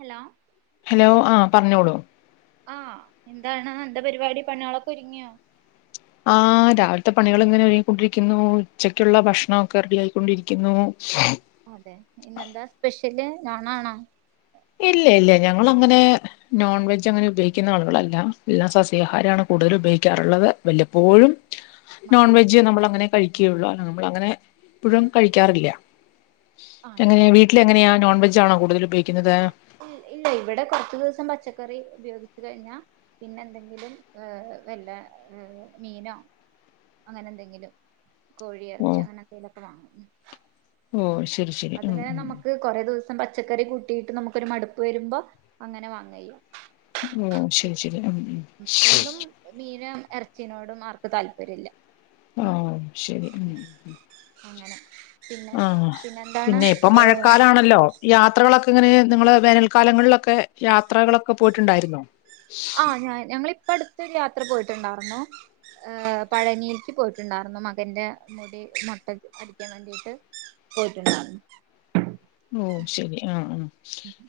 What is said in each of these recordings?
Hello hello ആ പറഞ്ഞോളൂ ആ എന്താണ് എന്താ പരിപാടി പണികളൊക്കെ ഒരുങ്ങിയോ ആ രാവിലത്തെ പണികൾ ഇങ്ങനെ ഒരുങ്ങിക്കൊണ്ടിരിക്കുന്നു ഉച്ചക്കുള്ള ഭക്ഷണൊക്കെ റെഡി ആയിക്കൊണ്ടിരിക്കുന്നു അതെ ഇന്നെന്താ സ്പെഷ്യല് നോനണോ ഇല്ല ഇല്ല ഞങ്ങള ങ്ങനെ നോൺ വെജ് അങ്ങനെ ഉപയോഗിക്കുന്ന ആളുകളല്ല എല്ലാം സസ്യാഹാരമാണ് കൂടുതൽ ഉപയോഗിക്കാറുള്ളത് വല്ലപ്പോഴും നോൺ മാത്രം വെജ് നമ്മൾ അങ്ങനെ കഴി ക്കുള്ള് നമ്മൾ അങ്ങനെ ഇ പുഴും കഴിക്കാറില്ല എങ്ങനെയ ആണല്ലേ വീട്ടില എങ്ങനെയാ നോൺവെജ് വെജാണോ കൂടുതലു കയ് ക്ന്നത് ഇല്ല ഇവിടെ കുറച്ചു ദിവസം പച്ചക്കറി ഉപയോഗിച്ചു കഴിഞ്ഞാ പിന്നെ എന്തെങ്കിലും ഏ വല്ല ർ മീനോ അങ്ങനെ എന്തെങ്കിലും ഓ കോഴിയറച്ചിയോ അങ്ങനന്തെലൊക്കെ വാങ്ങും ഓ ശരി ശരി ഉം ഇപ്പം പച്ചക്കറി കൂട്ടിട്ട് നമു ക്കൊരു മട്പ്പ് വരുമ്പം അങ്ങനെ വാങ്ങയ്യ ഓ ശരി ശരി ഉം ഉം എന്നും മീനാ എർച്ചിനോടും ആർക്കും താല്പര്യം ഇല്ല ആ ശരി ഉം അങ്ങനെ പിന്നെ ആ എന്താണ് പിന്നെ ഇപ്പം ഏ മഴക്കാലാണല്ലോ യാത്രകളൊ ഇങ്ങനെ നിങ്ങള് വേനൽക്കാലങ്ങളിലൊക്കെ യാത്രകളൊക്കെ പോയിട്ടുണ്ടായിരുന്നോ ആ ഞാൻ ഞങ്ങളിപ്പ അടുത്തരു യാ യാത്ര പോയിട്ടുണ്ടായിരുന്നു ഏർ പഴനിക്ക് പോയിട്ടുണ്ടായിരുന്നു മകന്റെ മുടി മുട്ട അടിക്കാൻ വേണ്ടിട്ട് പോയിട്ടുണ്ടായിരുന്നു ഓ ശരി ആ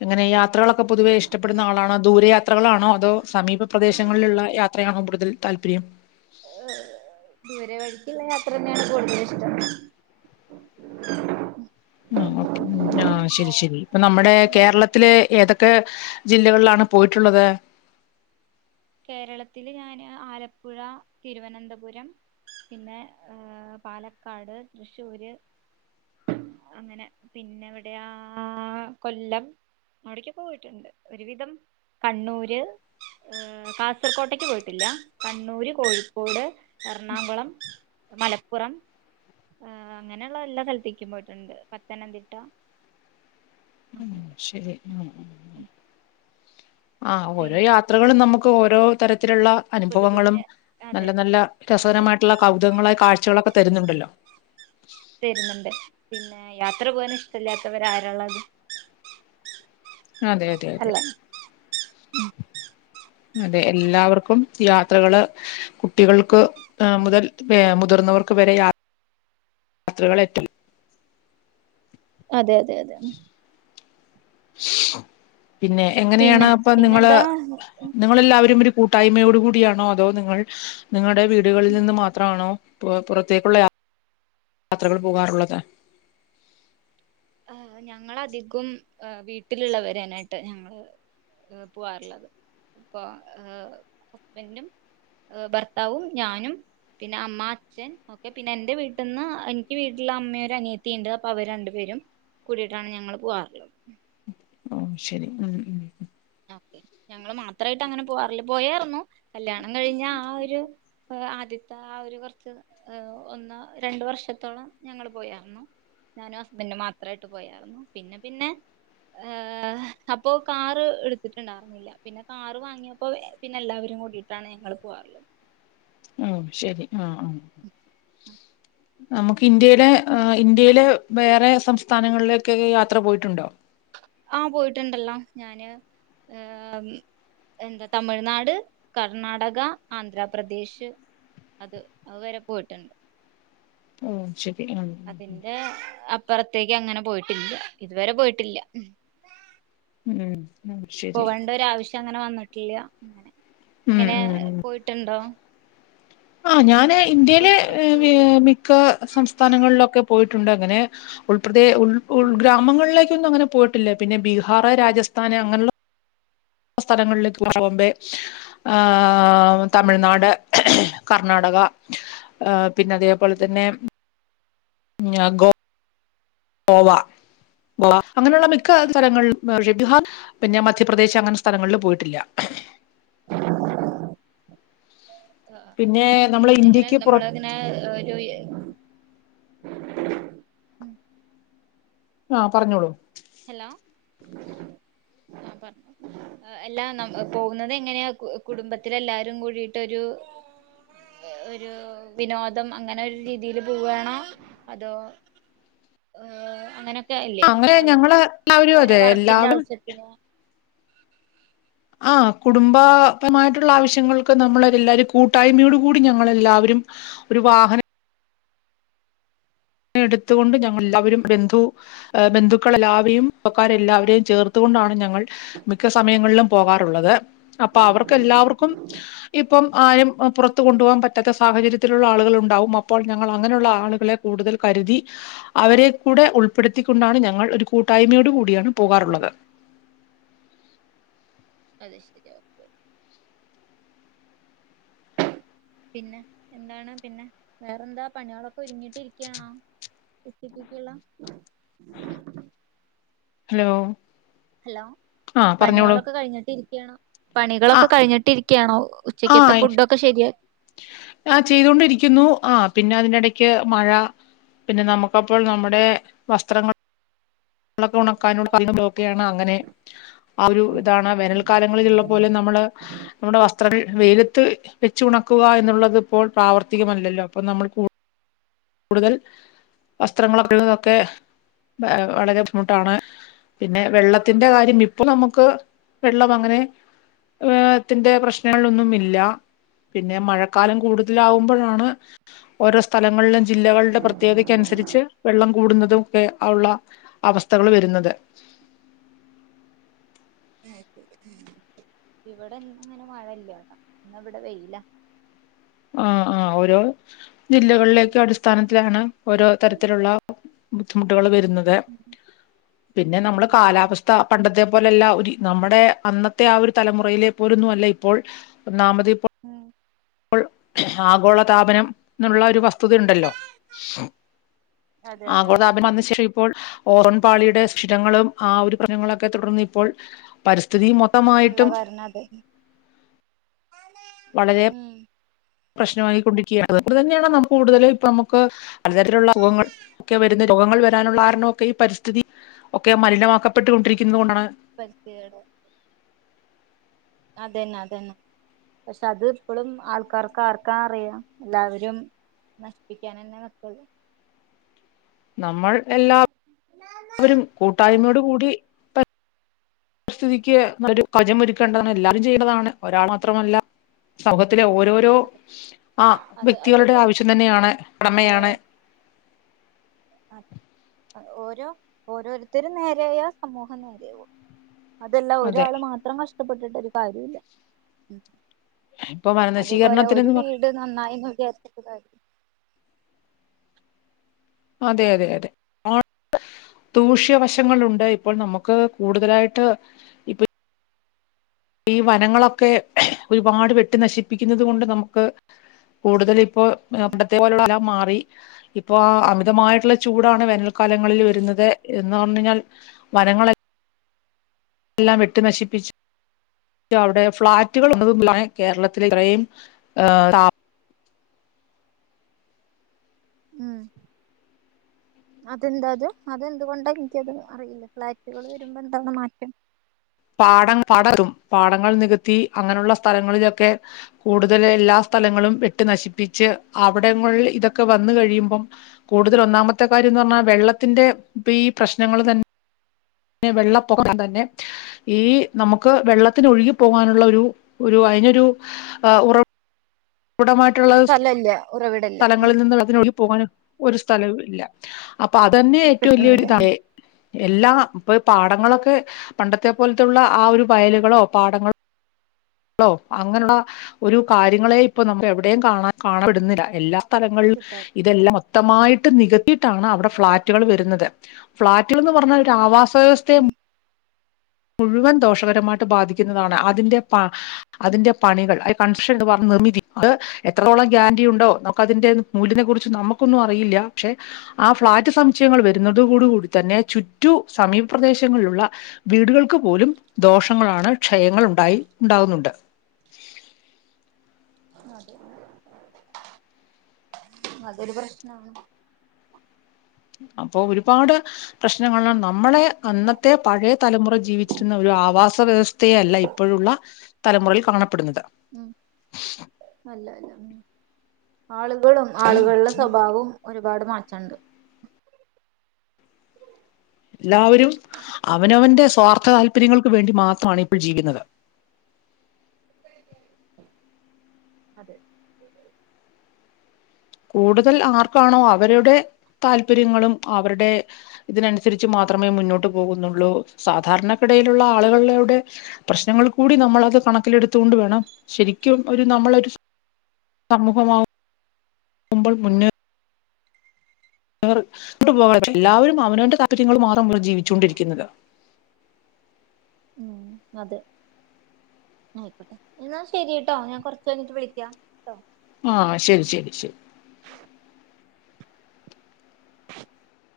അങ്ങനെ യാത്രകളൊക്കെ പൊതുവെ ഇഷ്ടപ്പെടുന്ന ആളാണൊ ദൂരെയാ ത്രകളാണോ അതോ സമീപ പ്രദേശങ്ങളിലുള്ള യാത്രയാണോ കൂടുതൽ താല്പര്യം ഏ ദൂ രെ വഴിക്കുള്ള യാത്ര തന്നെയാണ് കൂടുതല് ഇഷ്ടം ഉ ഓക്കെ ആ ശരി ശരി ഇപ്പം നമ്മുടെ അങ്ങനെ കേരളത്തിലെ ഏതൊക്കെ ജില്ലകളിലാണ് പോയിട്ടുള്ളത് കേരളത്തില് ഞാന് ആലപ്പുഴ തിരുവനന്തപുരം പിന്നെ ഏ പാലക്കാട് തൃശ്ശൂര് അങ്ങനെ പിന്നെവിടെയാ കൊല്ലം അവിടെക്കെ പോയിട്ടുണ്ട് ഒരുവിധം കണ്ണൂര് ഏ കാസർകോട്ടേക്ക് പോയിട്ടില്ല കണ്ണൂർ കോഴിക്കോട് എറണാകുളം മലപ്പുറം അങ്ങനെള്ള എല്ലാ സ്ഥലത്തീക്കും പോയിട്ടുണ്ട് പത്തനംതിട്ട ആ ശരി ഉം ഉം ഉം ആ ഓരോ പിന്നെ യാത്രകളും നമു ഓരോ തര ത്തിലുള്ള പുതു അനുഭവങ്ങളും. പുതിയ അതെ നല്ല നല്ല അതെ രസകരമായിട്ടുള്ള കൗതുകങ്ങളായ കാഴ്ചകളൊ തരുന്നുണ്ടല്ലോ. തരുന്നുണ്ട്, പിന്നെ യാത്ര പോകാൻ ഇഷ്ടല്ലാത്തവരാരാള്ളത്. അതെ അതെ അതെ. അതെ എല്ലാവർക്കും യാത്രകള് കുട്ടികൾക്ക്. ആ മുതൽ വേ മുതിർന്നവർക്ക് വരെ യാ യാത്രകള് [unintelligible] അതെ അതെ അതെ. പിന്നെ എങ്ങനെയാണ് പിന്നെ അപ്പ നിങ്ങള് പിന്നെന്താ നിങ്ങല്ലാവരും ഒരു കൂട്ടായ്മയോട് കൂടിയാണോ അതോ നിങ്ങൾ നിങ്ങ ളുടെ വീടുകളിൽ നിന്ന് മാത്രാണോ. പു പുറത്തേക്കുള്ള യാത്രകൾ പോകാറുള്ളത്? ആഹ് ഞങ്ങള് അധികം വീട്ടിലുള്ളവരെന്നായിട്ട് ഞങ്ങള് പോവാറുള്ളത്. അപ്പ ആഹ് ഹസ്ബൻഡും, ഭർത്താവും, ഞാനും പിന്നെ അമ്മ, അച്ഛൻ ഒക്കെ പിന്നെ എന്റെ വീട്ടിന്ന് എനിക്ക് വീട്ടില് അമ്മയൊര് അനിയത്തിയിണ്ട് അപ്പൊ അവര് രണ്ടുപേരും. കൂടിയിട്ടാണ് ഞങ്ങള് പോവാറിള്ളത്. ഓ ശരി ഉം ഉം ഞങ്ങള് മാത്രായിട്ട് അങ്ങനെ പോകാറില്ല. പോയാറുന്നു കല്യാണം കഴിഞ്ഞ ആ ഒരു ആദ്യത്തെ ആ ഒരു കുറച്ച് ആഹ് ഒന്ന് രണ്ട്. വർഷത്തോളം ഞങ്ങള് പോയാരുന്നു. ഞാനും ഹസ്ബൻഡും മാത്രായിട്ട് പോയാറുന്നു. പിന്നെ പിന്നെ ആഹ് അപ്പോ കാറ് എടു ത്തിട്ടെണ്ടായിരുന്നില്ല പിന്നെ കാറ് വാങ്ങിയപ്പോ പിന്നെ എല്ലാവരും കൂടിട്ടാണ്. ഞങ്ങള് പോകാറിള്ളത്‌ ഉം ശരി. ആഹ് ആഹ് നമുക്ക് ഇന്ത്യയിലെ ഇന്ത്യയിലെ വേറെ സംസ്ഥാനങ്ങളിലൊക്കെ യാത്ര പോയിട്ടുണ്ടോ ആ പോയിട്ടുണ്ടല്ലോ ഞാന്, ഏഹ് എന്താ തമിഴ്നാട്, കർണാടക, ആന്ധ്രാപ്രദേശ്, അത് അതു വരെ പോയിട്ടുണ്ട് മ് ശരി ഉം അതിന്റെ അ പുറത്തേക്ക് അങ്ങനെ പോയിട്ടില്ല ഇതുവരെ പോയിട്ടില്ല ഉം ഉം ശരി പോവേണ്ട ഒരു ആവശ്യം അങ്ങനെ വന്നിട്ടില്ല ഉം ഇങ്ങനെ ഉം ഉം പോയിട്ടുണ്ടോ ആഹ് ഞാന് ഇന്ത്യയിലെ പുറത്ത് ദൂര മിക്ക സംസ്ഥാനങ്ങളിലൊക്കെ പോയിട്ട് ട്ടുണ്ട് അങ്ങനെ ഉൾ അതെ ഉൾ ഉൾ ഉം ഗ്രാമങ്ങളില ഒന്നും അങ്ങനെ പോയിട്ടില്ല പിന്നെ ബീഹാർ, രാജസ്ഥാന് അങ്ങനുള്ള സ്ഥലങ്ങളിലേക്ക് പോണമുമ്പേ ആ. ആ ഉം തമിഴ്നാട്. കർണാടക ഏഹ് പിന്നെ അതേപോലെ ഉം തന്നെ ഞാ ഗോ ഗോവാ ഗ്വാ ആഹ് അങ്ങനെയുള്ള മിക്ക സ്ഥലങ്ങളിലും ഷഡിഹാർ പിന്നെ മധ്യപ്രദേശ് അങ്ങനെ സ്ഥലങ്ങളിൽ പോയിട്ടില്ല. ആ ആഹ് പിന്നെ നമ്മളെ എങ്ങനെ ഇന്ത്യക്ക് പുറ നമ്മളങ്ങനെ ഒരു ഉം ആഹ് പറഞ്ഞോളൂ. ഹലോ ആ പറഞ്ഞു എല്ലാ ന പോകുന്നത് എങ്ങനെയാ കു കുടുംബത്തില എല്ലാരും കൂടിട്ടൊരു ഒരു വിനോദം അങ്ങനെ ഒരു രീതിൽ പോവാണോ അതോ ഏഹ് അങ്ങനെ അല്ലേ അങ്ങനെ ഏഹ് ഞങ്ങള് എല്ലാവരും ഓരോ അതെ വർക്കിന്റെ എല്ലാവരും ആവശ്യത്തിന് ആ കുടുംബപമായിട്ടുള്ള ആവശ്യങ്ങൾക്ക് നമ്മളൊരു എല്ലാരും കൂട്ടായ്മയോട് കൂടി ഞങ്ങളെല്ലാവരും ഒരു വാഹനം എടുത്തുകൊണ്ട് ഞങ്ങ അവരും ബന്ധു ബന്ധുക്കൾ എല്ലാവരെയും പക്കാരെല്ലാവരെയും ചേർത്തു കൊണ്ടാണ് ഞങ്ങൾ മിക്ക സമയങ്ങളിലും പോകാറുള്ളത് അപ്പൊ അവർക്ക് എല്ലാവർക്കും ഇപ്പം ആരും പുറത്ത് കൊണ്ടു പോകാൻ പറ്റാത്ത സാഹചര്യത്തിലുള്ള ആളുകളുണ്ടാവും അ അപ്പോൾ ഞങ്ങൾ അങ്ങനെയുള്ള ആളുകളെ കൂടുതൽ കരുതി അവരെ കൂടെ ഉൾപ്പെടുത്തിക്കൊണ്ടാണ് ഞങ്ങൾ ഒരു കൂട്ടായ്മയോട് കൂടിയാണ് പോകാറുള്ളത് അത് ശരിയാ ഓക്കെ പിന്നെ എന്താണ് പിന്നെ വേറെന്താ പണികളൊക്കെ ഒരുങ്ങിട്ടിരിക്കുകയാണോ ഉച്ചക്കത്തേയ്ക്കുള്ള ഹലോ ഹലോ ആഹ് പറഞ്ഞോളൂ പണികളൊക്കെ കഴിഞ്ഞിട്ട് ഇരി ക്യണോ പണികളൊക്കെ ആഹ് കഴിഞ്ഞിട്ടിരിക്യാണോ ഉച്ചക്കത്തെ ആഹ് ഫുഡൊക്കെ ശരിയ ആ ചെയ്തൊണ്ടിരിക്കുന്നു ആ പിന്നെ അതിനിടയ്ക്ക് മഴ പിന്നെ നമുക്കപ്പോൾ നമ്മുടെ വസ്ത്രങ്ങൾ ങ്ങളൊക്കെ ഉണക്കാനോട് പറഞ്ഞ പോക്കെയാണ് അങ്ങനെ ആ ഒരു ഇതാണ് വേനൽക്കാലങ്ങളിലുള്ള പോലെ നമ്മള് നമ്മുടെ വസ്ത്രം വെയിലത്ത് വെ ഉണക്കുക എന്നുള്ളതിപ്പോൾ പ്രാവർത്തികമല്ലല്ലോ അപ്പം നമ്മൾ കൂ കൂടുതൽ വസ്ത്രങ്ങളൊള്ളൊ തൊക്കെ വ വളരെ ബുദ്ധിമുട്ടാണ് പിന്നെ വെള്ളത്തിന്റെ കാര്യം ഇപ്പൊ നമുക്ക് വെള്ളം അങ്ങനെ ഏ വെള്ളത്തിന്റെ പ്രശ്നങ്ങളൊന്നും ഇല്ല പിന്നെ മഴക്കാലം കൂടുതലാകുമ്പോഴാണ് ഓരോ സ്ഥലങ്ങളിലും ജില്ലകളുടെ പ്രത്യേകതയ്ക്ക് അനുസരിച്ച് വെള്ളം കൂടുന്നതും ഒക്കെ ആ ഉള്ള അവസ്ഥകൾ വരുന്നത് ഇവിടെ ഇന്ന് അങ്ങനെ മഴല്ല ഇന്ന് ഇവിടെ വെയിലാ ആഹ് ആഹ് ഓരോ ജില്ലകളിലേക്കെ അടിസ്ഥാനത്തിലാണ് ഓരോ തരത്തിലുള്ള ബുദ്ധിമുട്ടുകള് വെ രുന്നത് ഉം പിന്നെ നമ്മള് ഉം കാലാവസ്ഥ പണ്ടത്തെ പോലല്ല ഒരു നമ്മുടെ അന്നത്തെ ആ ഒരു തലമുറയിലെ പോലൊന്നും അല്ല ഇപ്പോൾ ഒന്നാമതിപ്പോ അപ്പോൾ ആഗോള താപനം എന്നുള്ള ഒരു വസ് ഉണ്ടല്ലോ അതെ അതെ ആഗോള അതെ താപനം വന്നശേ ഇപ്പോൾ ഓറൻപാളിയുടെ സിരങ്ങളും ആ ഒരു പ്രശ്നങ്ങളൊക്കെ തുടർന്ന് ഇപ്പോൾ പ സ്ഥിതി ഉള്ള മൊത്തമായിട്ടും കാരണം അതെ വളരെ ഉം പ്രശ്നമായിക്കൊണ്ടിരിക്കുകയാണ് അത് തന്നെയാണ് നമ്മക്ക് കൂടുതല് ഇപ്പ നമുക്ക് പലതരത്തിലുള്ളങ്ങൾ ഒക്കെ വരുന്നത് രോഗങ്ങൾ വരാനുള്ള കാരണമൊക്കെ ഈ പരിസ്ഥിതി ഒക്കെ മലിനമാക്കപ്പെട്ടു കൊണ്ടിരിക്കുന്നുന്നത് കൊണ്ടാണ് [unintelligible] അതന്നെ അതന്നെ പക്ഷെ അത് ഇപ്പോഴും ആൾക്കാർക്ക് ആർക്കാ അറിയാം എല്ലാവരും നശിപ്പിക്കൻ തന്നെ നികുള്ളോ നമ്മൾ എല്ലാവ വരും കൂട്ടായ്മയോടും കൂടി പ സ്ഥിതിക്ക് ഒരു കവജ ഒരുക്കേണ്ടത എല്ലരും ചെയ്യേണ്ടതാണ് ഒരാൾ മാത്രമല്ല സർവ ത്തിലെ ഓരോരോ ആ അത് വ്യക്തികളുടെ അതിപ്പോ ആവശ്യം തന്നെയാണ് ഉടമയാണ് അത് ഓരോ ഓരോരുത്തരും നേരെയായോ സമൂഹം നേരയവും അതെല്ല അതെ ഒരാള് മാത്രം കഷ്ടപ്പെ ടപ്പെട്ടിട്ടു ഒരു കാര്യല്ല ഇപ്പൊ അതേപോലെ ഒരു വനനശീകരണത്തിനെന്ന് പറ വീട് നന്നായിന്ന് വിചാരിച്ചിട്ട് കാര്യമില്ല അതെ അതെ അതെ ആ ദൂഷ്യവശങ്ങളുണ്ട് ഇപ്പോൾ നമുക്ക് കൂടുതലായിട്ട് ഇപ്പൊ ഈ വനങ്ങളൊക്കെ ഒരുപാട് വെട്ടി നശിപ്പിക്കുന്നത് കൊണ്ട് നമുക്ക് കൂടുതൽ അ ഉം അവിത്തെ പോലുള്ള മ ഇപ്പോ അമിതമായിട്ടുള്ള ചൂടാണ് വേന കാലങ്ങളിൽ ഉം വരുന്നത് എ ന്ന് പറഞ്ഞ കഴിഞ്ഞാൽ വനങ്ങ എല്ലാം വട്ടു നശിപ്പിച്ചു അവിടെ ഫ്ളാറ്റുകൾതും കേരളത്തി ഇത്രയും [unintelligible] അതെന്താത് അതെന്തുകൊണ്ടാ എനിക്കത് അറിയില്ല ഫ്ലാറ്റുകൾ വരുമ്പോ എന്താണ് മാറ്റം പാടം [unintelligible] പാടങ്ങൾ നികത്തി അങ്ങനെയുള്ള സ്ഥലങ്ങളിലൊക്കെ കൂടുതൽ എല്ലാ സ്ഥലങ്ങളും വെട്ടി നശിപ്പിച്ച് അവിടങ്ങളിൽ ഇതൊക്കെ വന്ന കഴിയുമ്പം കൂടുതൽ ഒന്നാമത്തെ കാര്യന്ന് പറഞ്ഞാ വെള്ളത്തിന്റെ ഈ പ്രശ്നങ്ങൾ തന്നെ വെള്ളപ്പൊക്കം തന്നെ ഈ നമുക്ക് വെള്ളത്തിന് ഒഴുകി പോകാനുള്ള ഒരു ഒരു അതിനൊരു ഉറ വിടമായിട്ടുള്ള സ്ഥലല്ല ഉറവിടല്ല സ്ഥലങ്ങളിൽ നിന്ന് അതിന് ഒരു പോകൻ ഒരു സ്ഥലവും ഇല്ല അപ്പൊ അതന്നെയ ഏറ്റവും വല്യൊ കിട്ടണില്ല ഒരുക എല്ലാം ഇപ്പൊ പാടങ്ങളൊക്കെ പണ്ടത്തെ പോലത്തുള്ള ആ ഒരു വയലുകളോ പാടങ്ങളോ ആള്ളോ അങ്ങനെയുള്ള ഒരു കാര്യങ്ങളെ ഇപ്പൊ നമ്മ എവിടെയും കാണ കാണപ്പെടുന്നില്ല എല്ലാ സ്ഥലങ്ങളിൽ കിട്ടാൻ ഇതെല്ലാം മൊത്തമായിട്ട് നികത്തി ന്നിട്ടാണ് അവിടെ ഫ്ളാറ്റുകൾ വെരുന്നത് ഫ്ളാറ്റുകൾ എന്ന് പറഞ്ഞാൽ ഒരു ആവാസ വ്യവസ്തേം ഉം മുഴുവൻ ദോഷകരമായിട്ട് ബാധിക്കുന്നതാണ് അതിന്റെ പ അതിന്റെ പണികൾ കൺസെ ണ്ട്‌ പറ നിർമ്മിച്ചിട്ട് എത്രത്തോളം ഗ്യാരണ്ടി ഉണ്ടോ ഒക്കെ അതിന്റെ മൂല്യത്തെ കുറിച്ച് നമുക്കൊന്നും അറിയില്ല പക്ഷെ ആ ഫ്ളാറ്റ് സമുച്ചയങ്ങൾ വരുന്നടു അതുകൂടു കൂടി തന്നെ ചുറ്റു സമീപ പ്രദേശങ്ങളിലുള്ള വീടുകൾക്ക് പോലും ദോഷങ്ങളാണ് ക്ഷയങ്ങൾ ഉണ്ടായി ഉണ്ടാകുന്നുണ്ട് അതെ അതൊരു പ്രശ്നാണ് അപ്പൊ ഒരുപാട് പ്രശ്നങ്ങളുള്ള നമ്മളെ അന്നത്തെ പഴയ തലമുറ ജീവിച്ചിരുന്ന ഒരു ആവാസ വ്യവസ്ഥയേ അല്ല ഇപ്പഴുള്ള തലമുറയിൽ കാണപ്പെടുന്നത് ഉം അല്ല അല്ല ഉം ആളുകളും ആളുകളുടെ സ്വഭാവും ഒരുപാട് മാറ്റണ്ട് എല്ലാവരും അവനവന്റെ സ്വാർത്ഥ താല്പര്യങ്ങൾക്ക് വേണ്ടി മാത്രമാണ് ഇപ്പോൾ ജീവിന്നത് അതെ. കൂടുതൽ ആർക്കാണോ അവരുടെ താല്പര്യങ്ങളും അവരുടെ ഇതിനനുസരിച്ച് മാത്രമേ മുന്നോട്ട് പോകുന്നുള്ളൂ സാധാരണക്കിടയിലുള്ള ആളുകളുടെ പ്രശ്നങ്ങൾ കൂടി നമ്മളത് കണക്കിലെടുത്തു കൊണ്ട് വേണം ശരിക്കും ഒരു നമ്മളൊരു സമൂഹമാ [unintelligible] [unintelligible] കുമ്പോൾ മുന്നേ ഇർ [unintelligible] പക്ഷെ എല്ലാവരും അവനവന്റെ താല്പര്യങ്ങൾ മാത്രം [unintelligible] ജീവിച്ചോണ്ടിരിക്കുന്നത്. ഉം അതെ ആയിക്കോട്ടെ എന്നാ ശരി ട്ടോ ഞാൻ കൊറച്ച് കഴി ഞ്ഞിട്ട് വിളിക്കാം ട്ടോ. ആഹ്. ശരി ശരി ശരി